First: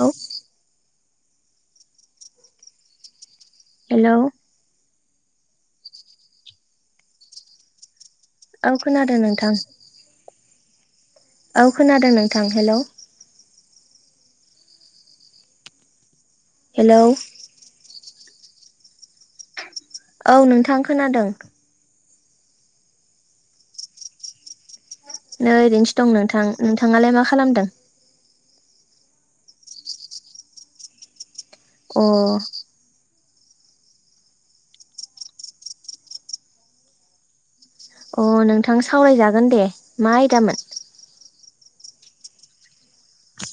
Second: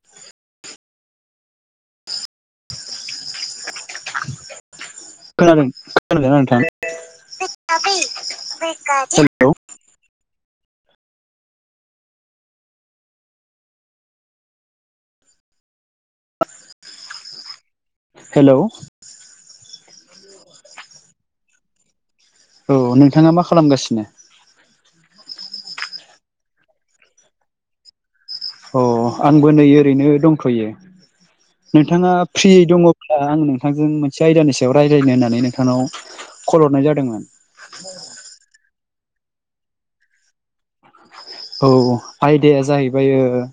औ हेल' खोनादों खोनादोंना नोंथां औ [unintelligible] खोनादों [unintelligible] हेल' नोंथां औ खोनादों नोंथां हेल' हेलौ हेलौ औ नोंथां खोनादों। औ नोंथाङा मा खालामगासिनो? नै ओरैनोसो दं नोंथां नोंथाङालाय मा खालामदों? अ आंबो नै ओरैनो दंथ'यो अ नोंथाङा फ्रि दङ ओ आं नोंथांजों मोनसे आयदानि सायाव रायज्लायनो होननानै नोंथांनाव खल हरनाय जादोंमोन। अ नोंथां सावरायजागोन दे मा आयदामोन औ आयदाया जाहैबाय ओ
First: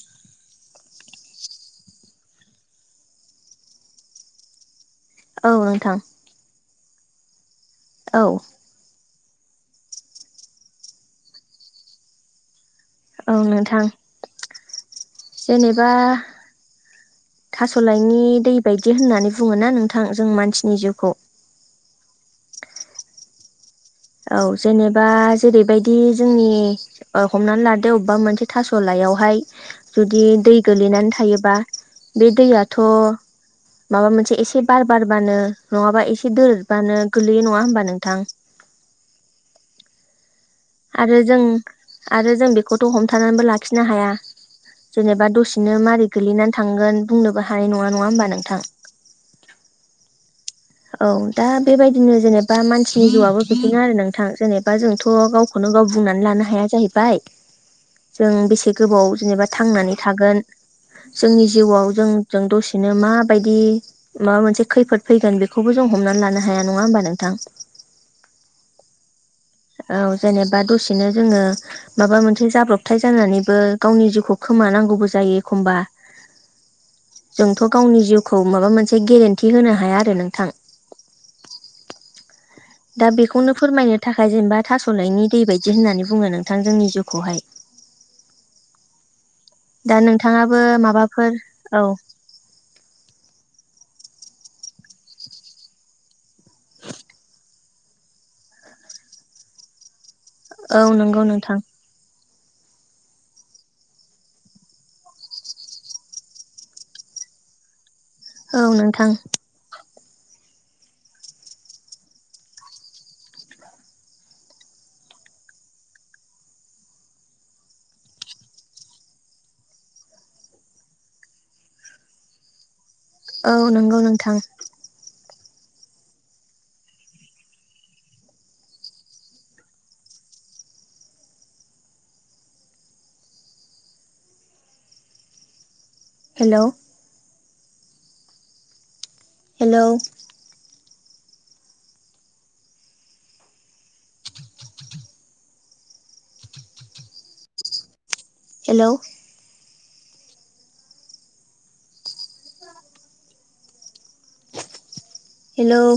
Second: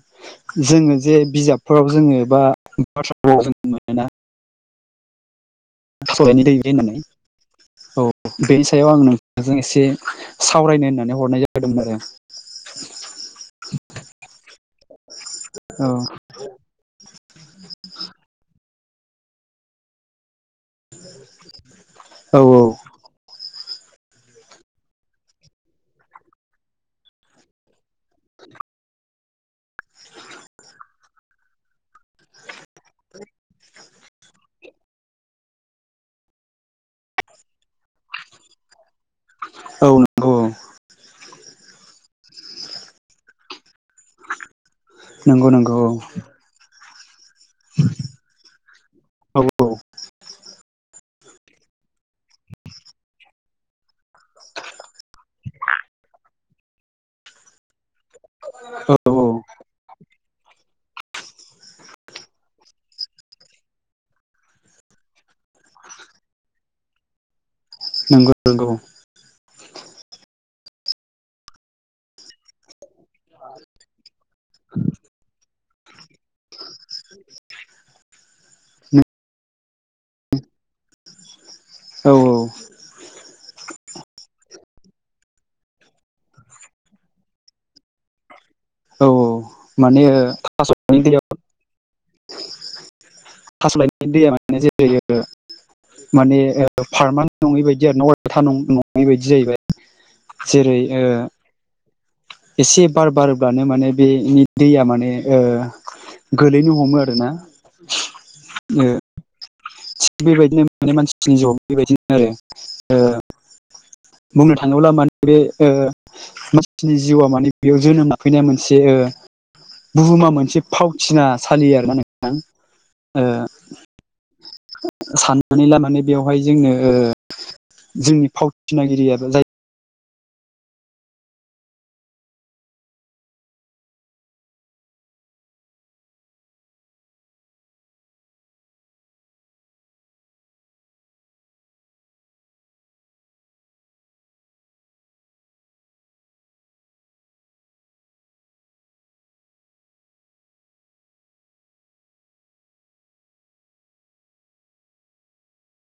जोंनो जे बिजाबफोराव जों बा बाथ्राफोराव जो मोनोना औ नोंथां थास'नायनि दै बे होननानै औ बेनि सायाव आं नों नोंथांजों एसे सावरायनो होननानै हरनाय जादोंमोन आरो औ नोंथां आरो जेनेबा थास'लायनि दै बायदि होननानै बुङ ना नोंथां जों मानसि औ औ औ जेनेबा जेरैबायदि जोंनि ओ हमनानै लादो अबेबा मोनसे थास' लायावहाय हाय जुदि दै गोलैनानै थायोबा बे दैयाथ' माबा मोनसे एसे बार बारबानो नङाबा एसे दोरदबानो गोलैयो नङा होमबा नोंथां औ नंगौ औ आरो जों आरो जों बेखौथ' हमथानानैबो लाखिनो हाया जेनेबा नंगौ नंगौ दसेनो मारै गोलैनानै थांगोन बुंनोबो हानाय नङा नङा होमबा नोंथां औ औ औ दा बेबायदिनो जेनेबा मानसिनि जिउआबो बिदिनो आरो नोंथां जेने बा जोंथ' गावखौनो गाव बुंनानै लानो हाया जाहैबाय [unintelligible] जों बेसे औ गोबाव औ औ जेनेबा थांनानै थागोन जोंनि जिउआव जों जों दसेनो माबायदि माबा मोनसे खैफोद फैगोन बेखौ बेखौबो जों हमनानै लानो हाया नङा होमबा नोंथां नंगौ नंगौ औ जेनेबा दसेनो जों माबा मोनसे जाब्रबथाय जानानैबो गावनि जिउखौ खोमानांगौबो जायो एखमबा जोंथ' गावनि जिउखौ माबा मोनसे गेरेन्थि होनो हाया आरो नों थां औ दा बेखौनो फोरमायनो थाखाय जेनबा थास'नायनि दै बायदि होननानै बुङो नोंथां जोंनि जिउखौहाय औ औ दा माने नोंथाङाबो थासनायनि माबाफोर दैयाव औ थास'लायनायनि दैया माने जेरै ओ माने फार्मान नङि बायदि आरो न अथा नङै बायदि जाहैबाय जेरै औ नंगौ नोंथां एसे बार बारोब्लानो माने बेनि दैया माने ओ गोलैनो हमो आरोना औ ओ नोंथां थिग बेबायदिनो मे मानसिनि जिउआव बेबायदिनो आरो ओ बुंनो थाङोब्ला मान बे ओ मानसिनि जिउआ माने बेयाव जोनोम लाफैनाय मोनसे ओ बुहुमा मोनसे फावथिनासाालि आरो माथां औ नंगौ नोंथां साननानैला मानै बेवहाय जोंङनो जोंनि फावथिनागिरियाबो जाय हेल' हेल' [unintelligible] हेलौ हेलौ